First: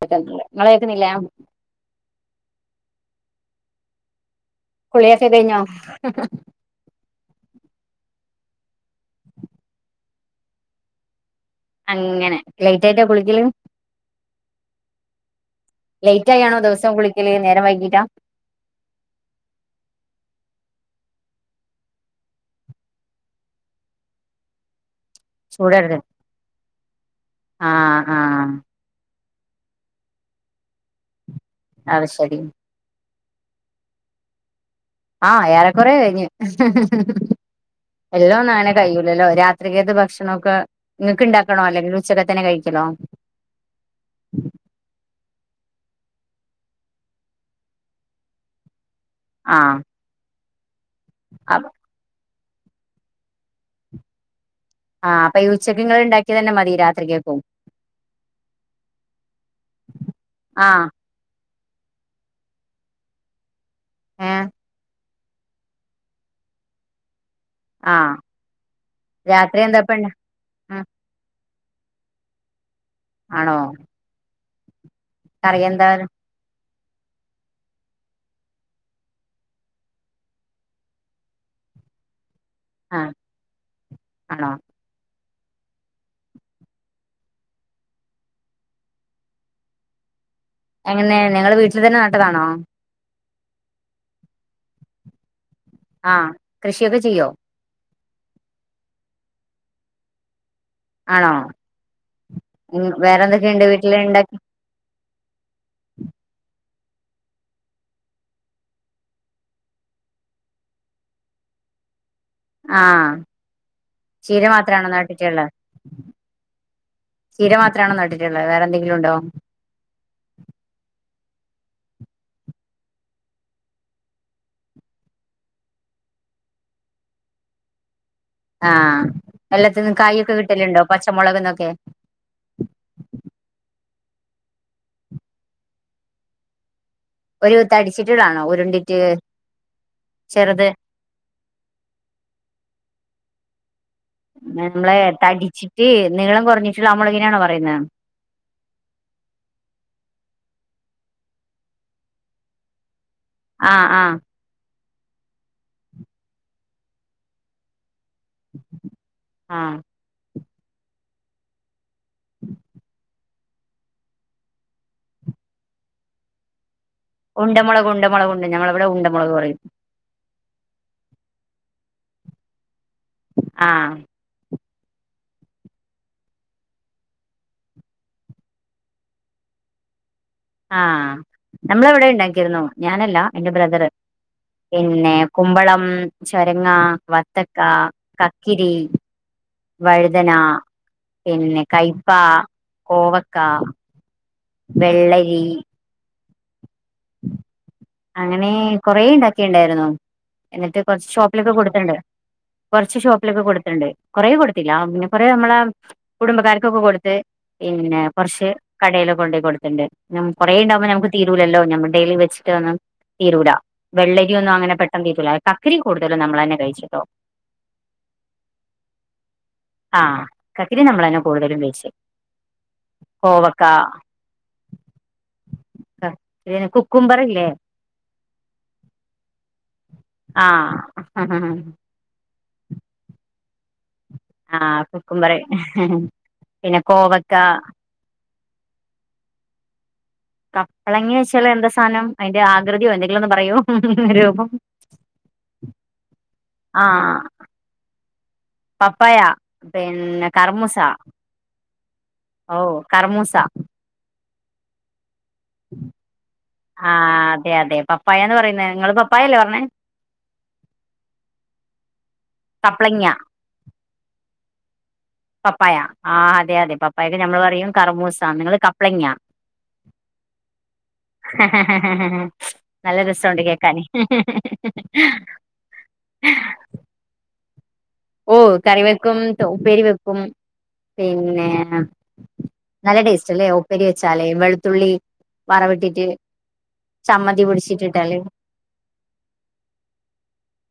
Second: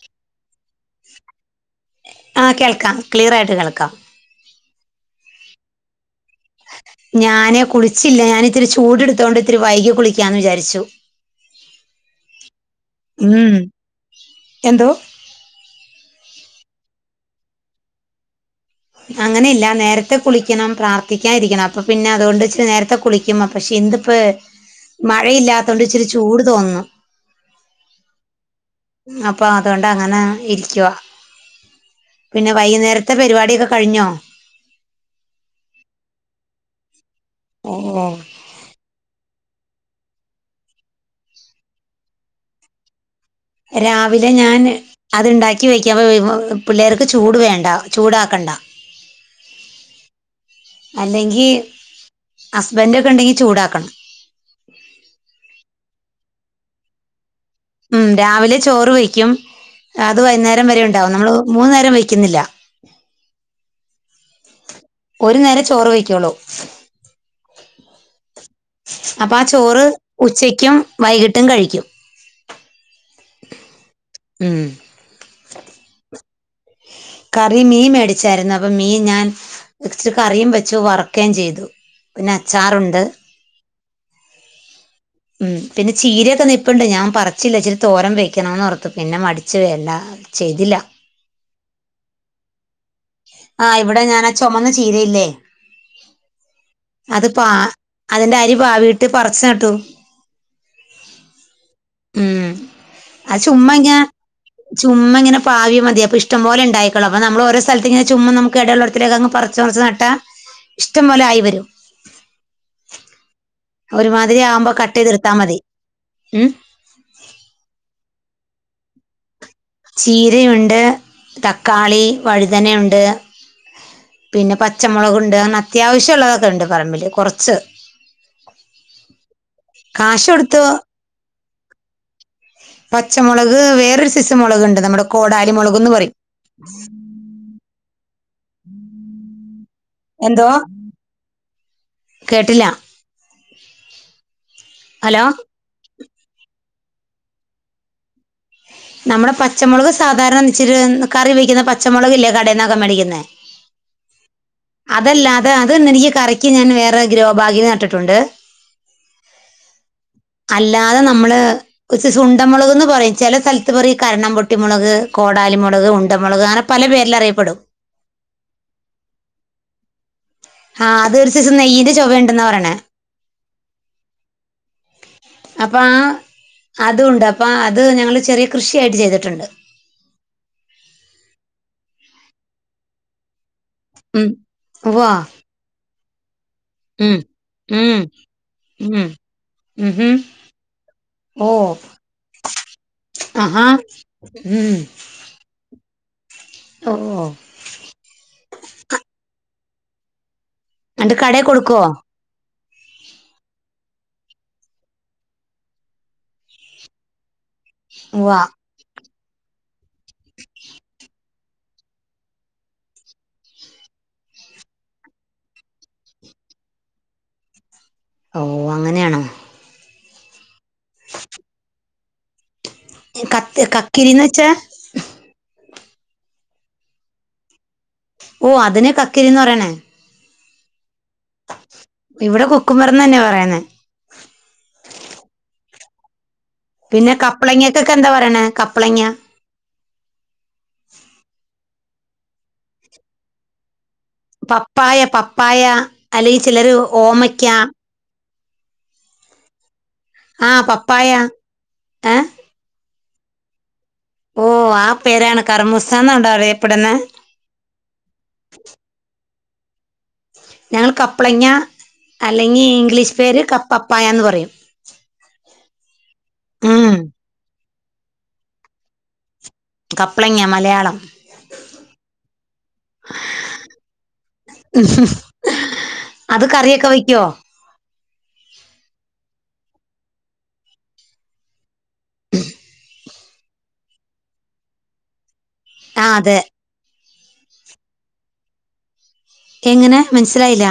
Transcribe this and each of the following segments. [unintelligible] ഇങ്ങള് കേൾക്കുന്നില്ലെ ആഹ് കേൾക്കാം ക്ലിയറ ആയിട്ട് കേൾക്കാം കുളിയക്ക കയ്ഞ്ഞോ ഞാനേ കുളിച്ചില്ല ഞാനൻ ഇത്തിരി ചൂടടുത്തോണ്ട് ഇത്തിരി വൈകി കുളിക്കാന്ന് വിചാരിച്ചു അങ്ങനെ ലേറ്റ് ആയിട്ടാ കുളിക്കല് ഉം എന്തോ ലേറ്റ് ആയി ആണോ ദിവസം കുളിക്കല് നേരം വൈകീട്ടാ അങ്ങനെ ഇല്ല നേരത്തെ കുളിക്കണം പ്രാർത്ഥിക്കാൻ ഇരിക്കണം അപ്പൊ പിന്നെ അതുകൊണ്ട് നേരത്തെ കുള പക്ഷെ ഇന്തിപ്പോ മഴയില്ലാത്ത കൊണ്ട് ചൂടരുത് ഇച്ചിരി ചൂട് തോന്നും ആഹ് ആഹ് അപ്പൊ അതുകൊണ്ട് അങ്ങനെ ഇരിക്കുവ അത് ശരി പിന്നെ വൈന്നേര ത്തെ പരിപാടിയൊക്കെ കഴിഞ്ഞോ ആഹ് ഏറെക്കൊറെ കഴിഞ്ഞു ഓ എല്ലാം നന കയ്യൂല്ലല്ലോ രാത്രികത്തെ ഭക്ഷണോക്കെ ഇങ്ങക്ക് ഇണ്ടാക്കണോ അല്ലെങ്കിൽ ഉച്ചക്കെ തന്നെ കഴിക്കണൊ രാവിലെ ഞാൻ അത്ണ്ടാക്കി വെക്കാ അപ്പൊ പിള്ളേർക്ക് ചൂട് വേണ്ട ചൂടാക്കണ്ട ആഹ് അല്ലെങ്കി ആഹ് ഹസ്ബൻഡ് ഒക്കെ ഉണ്ടെങ്കി ചൂടാക്കണം ആഹ് അപ്പ ഈ ഉച്ചക്ക് ഇങ്ങൾ ഇണ്ടാക്കിയതെന്നെ മതി രാത്രികക്കും ഉം രാവിലെ ചോറ് വയ്ക്കും അത് വൈകുന്നേരം വരെ ആഹ് ഉണ്ടാവും നമ്മള് മൂന്നു നേരം വയ്ക്കുന്നില്ല ഏഹ് ഒരു നേരേ ചോറ് വയ്ക്കുള്ളൂ ആഹ് അപ്പൊ ആഹ് രാത്രി ചോറ് എന്താപ്പണ്ട ഉച്ചക്കും ആഹ് വൈകിട്ടും കഴിക്കും ആണോ ഉം കറിയെന്താണ്. കറി മീൻ മേടിച്ചായിരുന്നു. അപ്പം മീൻ ഞാൻ. കൊറച് കറിയും വെച്ചു വറക്കേം ചെയ്തു പിന്നെ അച്ചാറുണ്ട്. ആഹ് ആണോ ഉം പിന്നെ ചീരയൊക്കെ നിപ്പുണ്ട് ഞാൻ പറിച്ചില്ല ഇച്ചിരി തോരൻ വെയക്കണോന്നോഓർത്തു പിന്നെ മടച്ച് വേണ്ട. ചെയ്തില്ല. എങ്ങനെ നിങ്ങള് വീട്ടിൽ തന്നെ നട്ടതാണോ? ആഹ ഇവിടെ ഞാൻ ആ ചൊമന്ന ചീരയില്ലേ ആഹ് കൃഷിയൊക്കെ ചെയ്യോ അത് പാ അതിന്റെ അരി പാവീട്ട് പറിച്ച് നട്ടു. ആണോ ഉം വേറെ എന്തൊക്കെയുണ്ട് വീട്ടില് ഇണ്ടകി. ചുമ്മാങ്ങനെ പാവ്യാ മതി അപ്പൊ ഇഷ്ടം പോല ഇണ്ടായിക്കോളും. അപ്പൊ നമ്മൾ ഓരോ സ്ഥലത്തി ഇങ്ങനെ ചുമ്മാ നമുക്ക് എട ഇള്ളോട്ത്തിലോക്ക അങ്ങ് പറിച്ച്റിച്ച് നട്ടാ ഇഷ്ടം പോലെ ആയി വരും. ആഹ് ഒരുമാതിരി ചീര ആവുമ്പോ മാത്രാണോ കട്ട് ചെയ്തെടുത്താ നട്ടിട്ടുള്ളേ? മതി ഉം ചീര മാത്രമാണോ നട്ടിട്ടുള്ളേ വേറെന്തെങ്കിലും ഉണ്ടോ? ചീരയുണ്ട്, തക്കാളി, വഴുതനയുണ്ട്. പിന്നെ പച്ചമുളകുണ്ട് അങ്ങനെ അത്യാവശ്യം ഉള്ളതൊക്കെ ഉണ്ട് പറമ്പില്. കുറച്ച് ആഹ് എല്ലാത്തിന്നും കാശ് കായൊക്കെ കൊടുത്തു കിട്ടലുണ്ടോ പച്ചമുളക്ന്നൊക്കെ? പച്ചമുളക് വേറൊരു സിസം മുളകുണ്ട് നമ്മള് കോടാലി മുളക്ന്ന് പറയും. [inaudible] ഒരുത്ത് അടിച്ചിട്ട്ളാണോ ഉരുണ്ടിട്ട് എന്തോ ചെറുത്. കേട്ടില്ല. നമ്മളേ ഹലോ തടിച്ചിട്ട് നീളം കുറഞ്ഞിട്ടുള്ള ആ മൊളകിനെയാണോ പറയുന്നേ. നമ്മുടെ പച്ചമുളക് സാധാരണ ഇച്ചിരി കറി വെിക്കുന്ന പച്ചമുളകിലേ കടയിൽന്നൊക്കെ മേടിക്കുന്ന. ആ ആ അതല്ല അത് എത്നനിച്ച എനിക്ക് കറിയ്ക്ക് ഞാൻ വേറെ ഗ്രോ ഭാഗിൽ നട്ടിട്ടുണ്ട്. ആഹ്. അല്ലാതെ നമ്മള് കൊസ് സുണ്ടമുളക്ന്ന് പറയും. ചില സ്ഥലത്ത് പറയും. ഈ കരണം പൊട്ടി മുളക്, കോടാലി മുളക്, ഉണ്ട മുളക്, അങ്ങനെ പല പേരിൽ അറിയ ഉണ്ടമുളകുണ്ട് മുളകുണ്ട് ഞങ്ങളിവിടെ ഉണ്ടമുളക് പറയും. ആഹ അത് ഒരു ദിവസം നെയ്യിന്റെ ചൊവയണ്ടന്നാ പറയണെ. ആഹ് [inaudible] അപ്പം ആഹ് അതും ഉണ്ട് അപ്പ അത് ഞങ്ങള് ചെറിയ കൃഷിയായിട്ട് ചെയ്തിട്ടുണ്ട്. ആഹ് നമ്മൾ അവിടെ ഉണ്ടാക്കിയിരുന്നു. ഞാനല്ല എന്റെ ബ്രദറ്. ഉം വാ പിന്നെ കുമ്പളം, ചരങ്ങ, ഉം മത്തക്ക, ഉം കക്കരി ഉം ഉം വഴുതന, ഓ പിന്നെ കയ്പ്പാ, കോവക്ക. ആഹാ ഉം വെള്ളരി ഓ അങ്ങനെ കൊറേ ഉണ്ടാക്കിണ്ടായിരുന്നു. എന്നിട്ട് കൊറച്ച് അണ്ട് കടയിൽ ഷോപ്പിലൊക്കെ കൊടുക്കുവോ കൊടുത്തിണ്ട്. കുറച്ച് ഷോപ്പിലൊക്കെ കൊടുത്തിട്ടുണ്ട്. കൊറേ കൊടുത്തില്ല പിന്നെ കൊറേ നമ്മളെ കുടുംബക്കാർക്കൊക്കെ കൊടുത്ത്. പിന്നെ വാ കുറച്ച്. കടയിലൽ കൊണ്ട് പോയി കൊടുത്തിണ്ട്. കുറേ ഉണ്ടാവുമ്പോ നമുക് തീരുലല്ലോ. നമ്മ ഡെയിലി വെച്ചട്ട് ഒന്നും തീരൂല വെള്ളരിയ ഒന്നും അങ്ങനെ പെട്ടെന്ന് തീരുല. കക്കരി കൂടുതലും നമ്മൾ തന്നെ കഴിച്ചിട്ടോ. ഓ അങ്ങനെയണോ ആഹ് കക്കരി നമ്മളന്നെ കൂടുതലും കഴിച്ചേ. കോവക്ക, കത്ത് കക്കിരിന്ന് വെച്ചാ കുക്കുമ്പർ, ഇല്ലേ ഓ അതിനെ കക്കരിന്ന് പറയണേ. ആഹ് ഇവിടെ കുക്കുബറന്ന് തന്നെ പറയുന്നേ. ആഹ് കുക്കുമ്പർ പിന്നെ കപ്പ്ളങ്ങക്കൊക്കെ എന്താ പറയണ കപ്പ്ളങ്ങ കപ്പളങ്ങ വെച്ചാൽ എന്താ സാധനം അതിന്റെ ആകൃതിയോ എന്തെങ്കിലുംന്ന് പറയോ പപ്പായ പപ്പായ അല്ലെങ്കിൽ ചിലർ ആഹ് ഓമയ്ക്ക പപ്പായ പിന്നെ ആ കർമൂസ പപ്പായ ഏ ഓഹ് കർമൂസ ഓ ആ പേരാണ് കർമുസാന്നണ്ട അറിയപ്പെടുന്നെ ആഹ് അതെ അതെ പപ്പായന്ന് പറയുന്ന നിങ്ങള് പപ്പായല്ലേ പറഞ്ഞേ ഞങ്ങള് കപ്പളങ്ങ അല്ലെങ്കി കപ്ലങ്ങ ഇംഗ്ലീഷ് പേര് കപ്പപ്പായന്ന് പറയും പപ്പായ ആഹ് അതെ അതെ ഉം പപ്പായൊക്കെ നമ്മൾ പറയും കറമൂസ നിങ്ങള് കപ്പളങ്ങ കപ്പളങ്ങ മലയാളം ആഹ ഹ ഹ നല്ല രസ ഉണ്ട് കേക്കാനേ അത് കറിയൊക്കെ വയ്ക്കുവോ ഓ കറി വെക്കും ഉപ്പേരി വെക്കും പിന്നെ നല്ല ടേസ്റ്റ് അല്ലേ ഉപ്പരി വെച്ചാലേ വെളുത്തുള്ളി ആ വറവിട്ടിട്ട് അതെ ചമ്മതി പിടിച്ചിട്ടിട്ടാല് എങ്ങനെ മനസ്സിലായില്ല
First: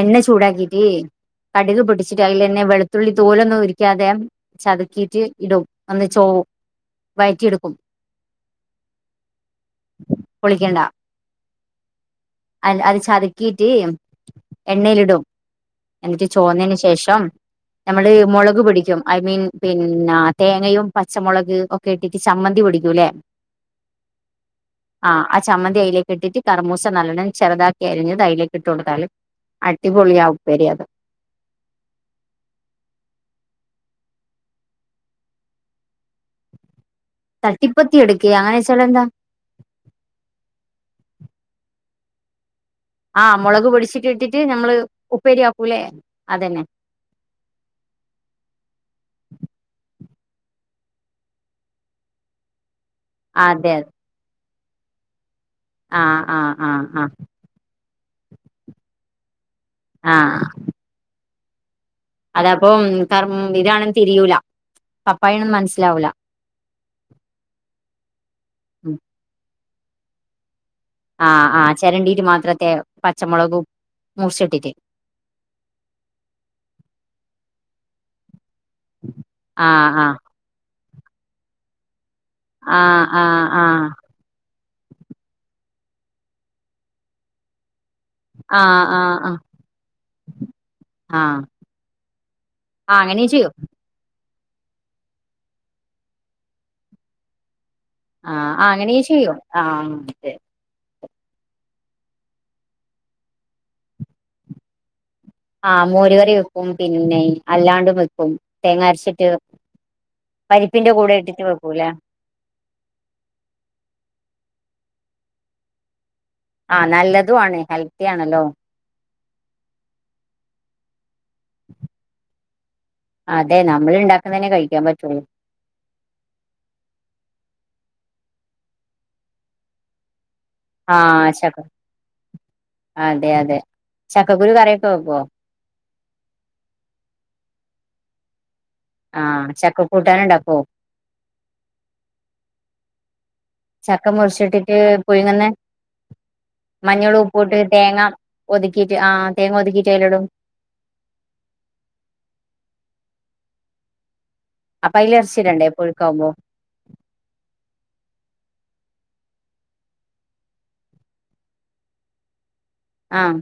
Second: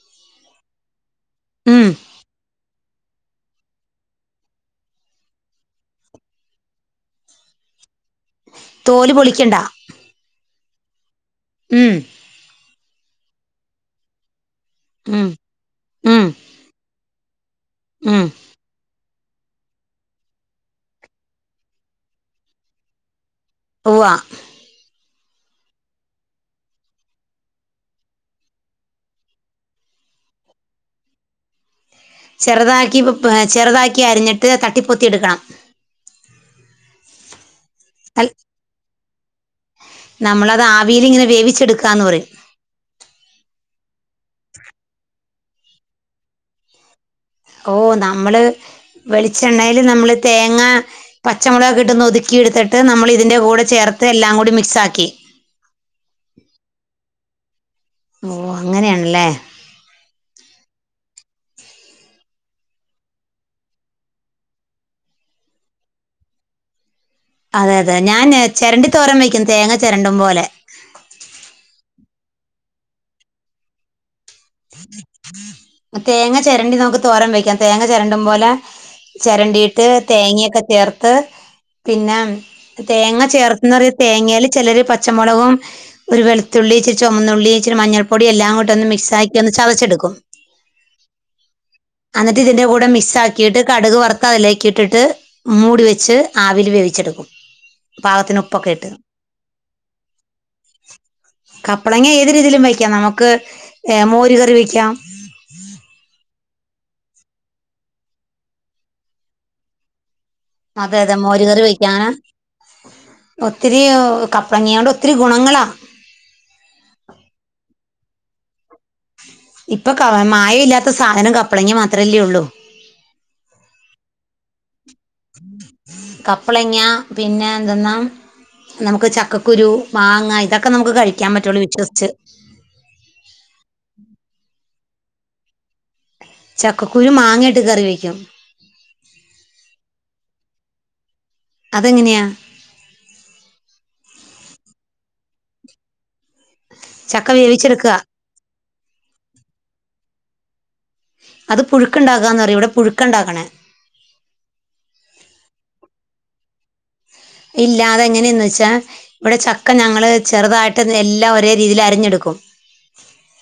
എണ്ണ ചൂടാക്കീട്ട് കടുക് ഉം പൊടിച്ചിട്ട് അതിലെ വെളു വെളുതുള്ളി തോലൊന്നും ഉരിക്കാതെ ചതക്കിയിട്ട് ഇടും അന്ന് ചോവും വഴറ്റിയെടുക്കും തോല് പൊളിക്കണ്ട പൊളിക്കണ്ട ഉം അ അത് ചതക്കിയിട്ട് എണ്ണയിലിടും ഉം ഉം എന്നിട്ട് ചോന്നതിന് ശേഷം നമ്മള് ഉം മുളക് പിടിക്കും ഐ മീൻ പിന്നെ തേങ്ങയും പച്ചമുളക് ഇട്ടിട്ട് ചമ്മന്തി പൊടിക്കൂല്ലേ ഓഹ് ആഹ് ചമ്മന്തി അയിലേക് ഇട്ടിട്ട് കറമൂസ നല്ലണ്ണം ചെറുതാക്കി അരിഞ്ഞത് അതിലേക്ക് ഇട്ട് കൊടുത്താൽ അടിപൊളിയ ഉപ്പരിയത് ചെറുതാക്കി ചെറുതാക്കി അരിഞ്ഞിട്ട് തട്ടിപ്പൊത്തി എടുക്കണം തട്ടിപ്പത്തി അൽ എടുക്കെ അങ്ങനെ വെച്ച എന്താ നമ്മളത് ആവിൽ ഇങ്ങനെ വേവിച്ചെടുക്കാന്ന് പറയും ആഹ് മുളക് പൊടിച്ചിട്ട് നമ്മള് ഉപ്പേരിയാക്കൂലേ അതന്നെ ഓ നമ്മള് വെളിച്ചെണ്ണയില് നമ്മള് തേങ്ങ പച്ചമുളകക്കെട്ട് ഒന്ന് ഒതുകിയട്ത്തിട്ട് നമ്മള് ഈ ഇതിന്റെ കൂടെ അതെ അതെ ചേർത്ത് എല്ലാം കൂടി മിക്സാക്കി ആ ആ ആ ആ ഓഹ് അങ്ങനെയാണല്ലേ ആഹ് അഹ് അതാപ്പം കർ ഇതാണെന്ന് തിരിയൂല പപ്പായെണെന്ന് മനസ്സിലാവൂല. അതെ അതെ ഞാന് ചെരണ്ടി തോരൻ വെക്കും തേങ്ങ ചെരണ്ടും പോലെ. ആഹ് അഹ് ചെരണ്ടീട്ട് മാത്രത്തെ പച്ചമൊളകും മുറിച്ചിട്ട് തേങ്ങ ചെരണ്ടി നമുക്ക് തോരം വെക്കാം തേങ്ങ ചെരണ്ടും പോലെ ആ ചെരണ്ടീട്ട് ആ തേങ്ങയൊക്കെ ചേർത്ത് പിന്നെ ആ തേങ്ങ ആ ആ ചേർത്ത്ന്നറയ് തേങ്ങേല് ചെലര് പച്ചമുളകും ഒരു വെളുത്തുള്ളി ഇച്ചിരി ചൊമന്നുള്ളി ഇച്ചിരി മഞ്ഞൾ പൊടി എല്ലാം ആ ആ കൂട്ടി ഒന്ന് ആ മിക്സാ ചതച്ചെടുക്കും ആ അന്നിട്ട് ഇതിന്റെ കൂടെ ആ അങ്ങനെ ചെയ്യോ മിക്സാക്കിയിട്ട് കടുക് വറുത്ത അതിലേക്കി ഇട്ടിട്ട് മൂടി വെച്ച് ആവിൽ വേവിച്ചെടുക്കും പാകത്തിന് ആഹ് ഉപ്പൊക്കെ ഇട്ട് അങ്ങനിം ചെയ്യും ആഹ് അതെ കപ്പളങ്ങ ഏത് രീതിയിലും വയ്ക്കാം നമുക്ക് ഏഹ് മോരി കറി വെക്കാം. ആഹ് മോരുകറി വെക്കും പിന്നെ അല്ലാണ്ടും വെക്കും തേങ്ങ അരച്ചിട്ട് പരിപ്പിന്റെ അതെ അതെ കൂടെ മോര് ഇട്ടിട്ട് കറി വെക്കൂലേ വെക്കാനാ ഒത്തിരി ഹോ കപ്ലടങ്ങ്യോണ്ടൊത്തിരി ഗുണങ്ങളാ ആഹ് നല്ലതും ആണ് ഹെൽത്തി ആണല്ലോ ഇപ്പൊ ക മായ ഇല്ലാത്ത സാധനം കപ്പളങ്ങ്യ മാത്രല്ലേ ഉള്ളൂ. അതെ നമ്മൾ ഇണ്ടാക്കുന്നതന്നെ കഴിക്കാൻ പറ്റൊള്ളൂ കപ്ലങ്ങാ പിന്നെ എന്തെന്നാ നമുക്ക് ചക്കക്കുരു മാങ്ങ ഇതൊക്കെ നമുക്ക് കഴിക്കാൻ ആഹ് പറ്റുള്ളൂ ചക്ക വിശ്വസിച്ച് അതെ അതെ ചക്കക്കുരു കറിക്കെ വെക്കോ ചക്കക്കുരു മാങ്ങിയിട്ട് കറി വെക്കും ആഹ് ചക്ക കൂട്ടാന് ഇണ്ടാക്കോ അതെങ്ങനെയാ ചക്കം മുറിച്ചിട്ടിട്ട് പുഴങ്ങുന്നെ മഞ്ഞളു ചക്ക ഉപ്പ് ഇട്ട് വേവിച്ചെടുക്കുക തേങ്ങ ഒതുക്കീട്ട് ആഹ് തേങ്ങ ഒതുക്കീട്ട് അയിലിടും. അത് പുഴുക്ക്ണ്ടാകാന്നറിയുംഇവിടെ പുഴക്കണ്ടാക്കണേ അപ്പ അയി എർച്ചിടണ്ടേ പഴക്കാവുമ്പോ. ഇല്ലാ അതെങ്ങനെയെന്ന് വെച്ചാ ഇവിടെ ചക്ക ഞങ്ങള് ചെറുതായിട്ട് എല്ലാ ഒരേ രീതിയിൽ അരിഞ്ഞെടുക്കും ആഹ്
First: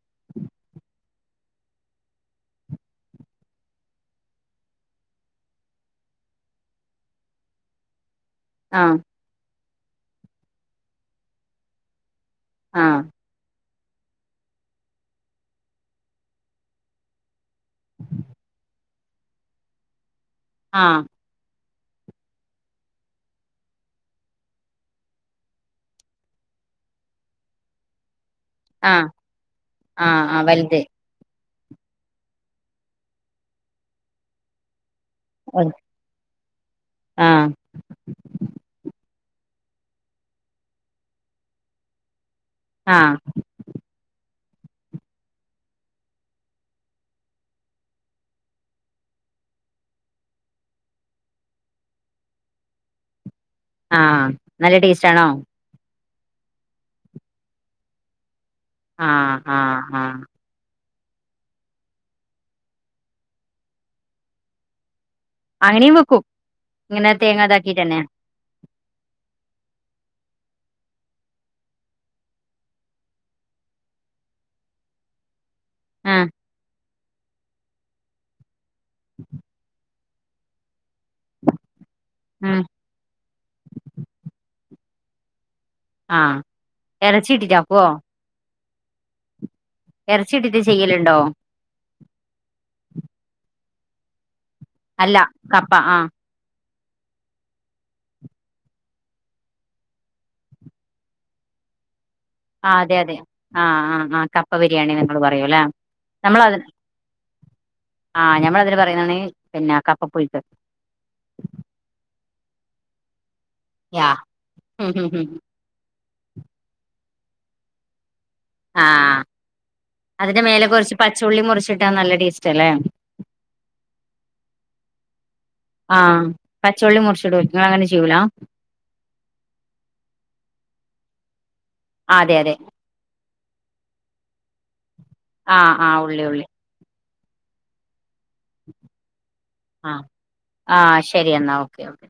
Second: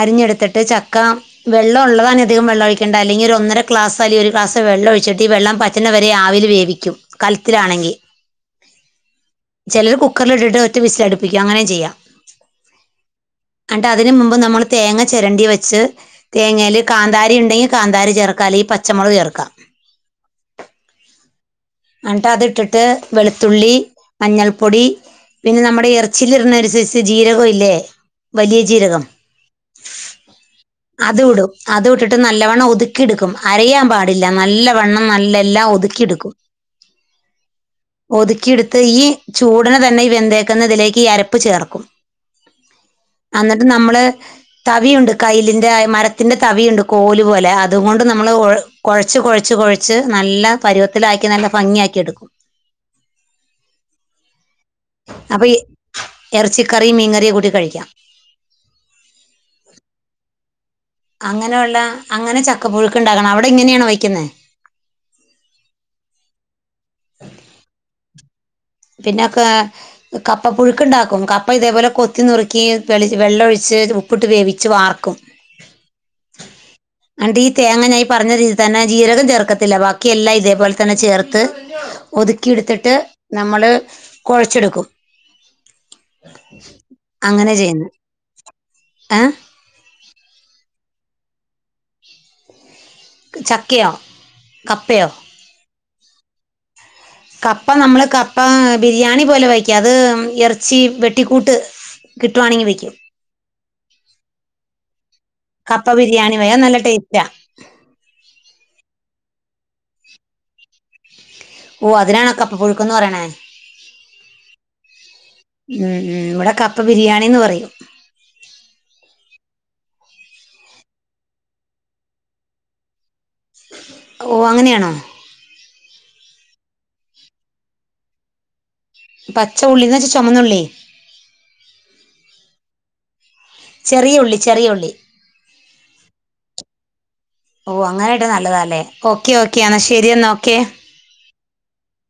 അരിഞ്ഞെടുത്തിട്ട് ചക്ക വെള്ളഉള്ളതാണങ്കി അധികം വെള്ള ഒഴിക്കണ്ട അല്ലെങ്കി ഒന്നര ക്ലാസ് അല്ലങ്കി ഒരു ക്ലാസ് വെള്ള ഒഴിച്ചിട്ട് ഈ വെള്ളം പ റ്റ്ണെ വരെ ആവില് വേവിക്കും കലത്തിലാണെങ്കി ആഹ് ചിലർ കുക്കറിലിട്ട്ട്ട് ഒറ്റ വിസ് ലാടിപ്പിക്കും അങ്ങനിം ചെയ്യാം. ആഹ് അൺട്ട് അതിന് മുമ്പ് നമ്മള് തേങ്ങ ചെരണ്ടി വെച്ച് തേങ്ങേല് കാന്താരി ഉണ്ടെങ്കി കാന്താരി ചേർക്കാ അല്ലെങ്കി പച്ചമുളക് ചേർക്കാ ആഹ് അൺ ട്ട് അത് ഇട്ടിട്ട് വെളുത്തുള്ളി മഞ്ഞൾപ്പൊടി പിന്നെ നമ്മടെ ഈ എർച്ചീല്ട്ണ ഒരു സൈസ് ജീരകം ഇല്ലേ വലിയ ആ ജീരകം ആ ആ വലുത് അത് വിടും അത് ഇട്ടിട്ട് നല്ലവണ്ണം ഒതുക്കി എടുക്കും അരയാൻ പാടി ടില്ല നല്ല വെണ്ണം നല്ല എല്ലാം ഒതുക്കി എടുക്കും ആഹ് ഒതുക്കി ഇടുത്ത് ഈ ചൂടിന് തന്നെ ഈ വെന്തേക്കുന്ന ഇതിലേക്ക് ഈ അരപ്പ് ചേർക്കും. ആഹ് അന്നിട്ട് നമ്മള് തവിയുണ്ട് കയിലിന്റെ മരത്തിന്റെ തവിയുണ്ട് കോലു പോലെ അതുകൊണ്ട് നമ്മള് ഒഴ് കുഴച്ച് കുഴച്ച് കുഴച്ച് നല്ല പരുവത്തിലാക്കി നല്ല ഭംഗിയാക്കിയെടു ആഹ് നല്ല ടേസ്റ്റ് ആണോ അപ്പൊ ഈ ഇറച്ചിക്കറിയും മീൻകറിയും കൂട്ടി കഴിക്കാം. ആഹ് ആഹ് ആഹ് അങ്ങനെയുള്ള അങ്ങനെ ചക്ക പുഴുക്ക്‌ ഉണ്ടാകണം അവിടെ ഇങ്ങനെയാണോ വയ്ക്കുന്നെ അങ്ങനെയും വെക്കും ഇങ്ങനെ തേങ്ങാതാക്കീട്ടന്നെ പിന്നൊക്കെ കപ്പ പുഴുക്കുണ്ടാക്കും കപ്പ ഇതേപോലെ കൊത്തി നുറുക്കി വെളിച്ച് വെള്ളഒഴിച്ച് ഉപ്പിട്ട് വേവിച്ച് വാർക്കും [inaudible] ആഹ് അനിട്ട് ഈ തേങ്ങ ഞാ ഈ പറഞ്ഞ രീതിയിൽ തന്നെ ജീരകം ചേർക്കത്തില്ല ബാ ക്കിയെല്ലാം ഇതേപോലെ തന്നെ ചേർത്ത് ആ ഒതുക്കിയെടുത്തിട്ട് നമ്മള് കുഴച്ചെടുക്കും ആ ഇറച്ചി അങ്ങനെ ഇട്ടിട്ടാക്കുവോ ചെയ്യുന്നെ ഏഹ് ഇറച്ചിട്ടിട്ട് ചെയ്യലുണ്ടോ ചക്കയോ കപ്പയോ അല്ല കപ്പ ആഹ് കപ്പ നമ്മൾ കപ്പ ബിരിയാണി പോലെ വക്കും അത് ഇറച്ചി വെട്ടിക്കൂട്ട് [inaudible] ആഹ് വെക്കും അതെ അതെ ആഹ് ആഹ് ആഹ് കപ്പ ബിരിയാണി എന്നങ്ങൾ പറയൂ അല്ലേ കപ്പ ബിരിയാണി വയാ നല്ല ടേസ്റ്റാ ആഹ് ഞമ്മള അതിന് പറയ്ണാണ് പിന്നെ കപ്പപുഴുക്ക് ഓഹ് അതിനാണാ കപ്പ പുഴുക്ക്‌ന്ന് പറയണേ യാ ഉം ഉം ഉം ഉം ഉം ഇവിടെ കപ്പ ബിരിയാണിന്ന് പറയും. ആഹ് അതിന്റെ മേലെ കുറച്ച് പച്ചുള്ളി മുറിച്ചിട്ടാ നല്ല ടേസ്റ്റ് അല്ലേ ഓഹ് അങ്ങനെയാണോ ആഹ് പച്ചൊള്ളി മുറിച്ചിടും ങ്ങളങ്ങനെ ചെയ്യൂലാ പച്ച ഉള്ളിന്ന് വെച്ച ചുമന്നുള്ളീ അതെ അതെ ചെറിയ ഉള്ളി ചെറിയ ഉള്ളി ആഹ് ആഹ് ഉള്ളി ഉള്ളി ഓഹ് അങ്ങനെയിട്ടാ നല്ലതാല്ലേ ഓക്കെ ഓക്കെ എന്നാ ആഹ് ശരിയന്നാ ഓക്കെ ആഹ് ശരി എന്നാ ഓ ക്കെ ഓക്കെ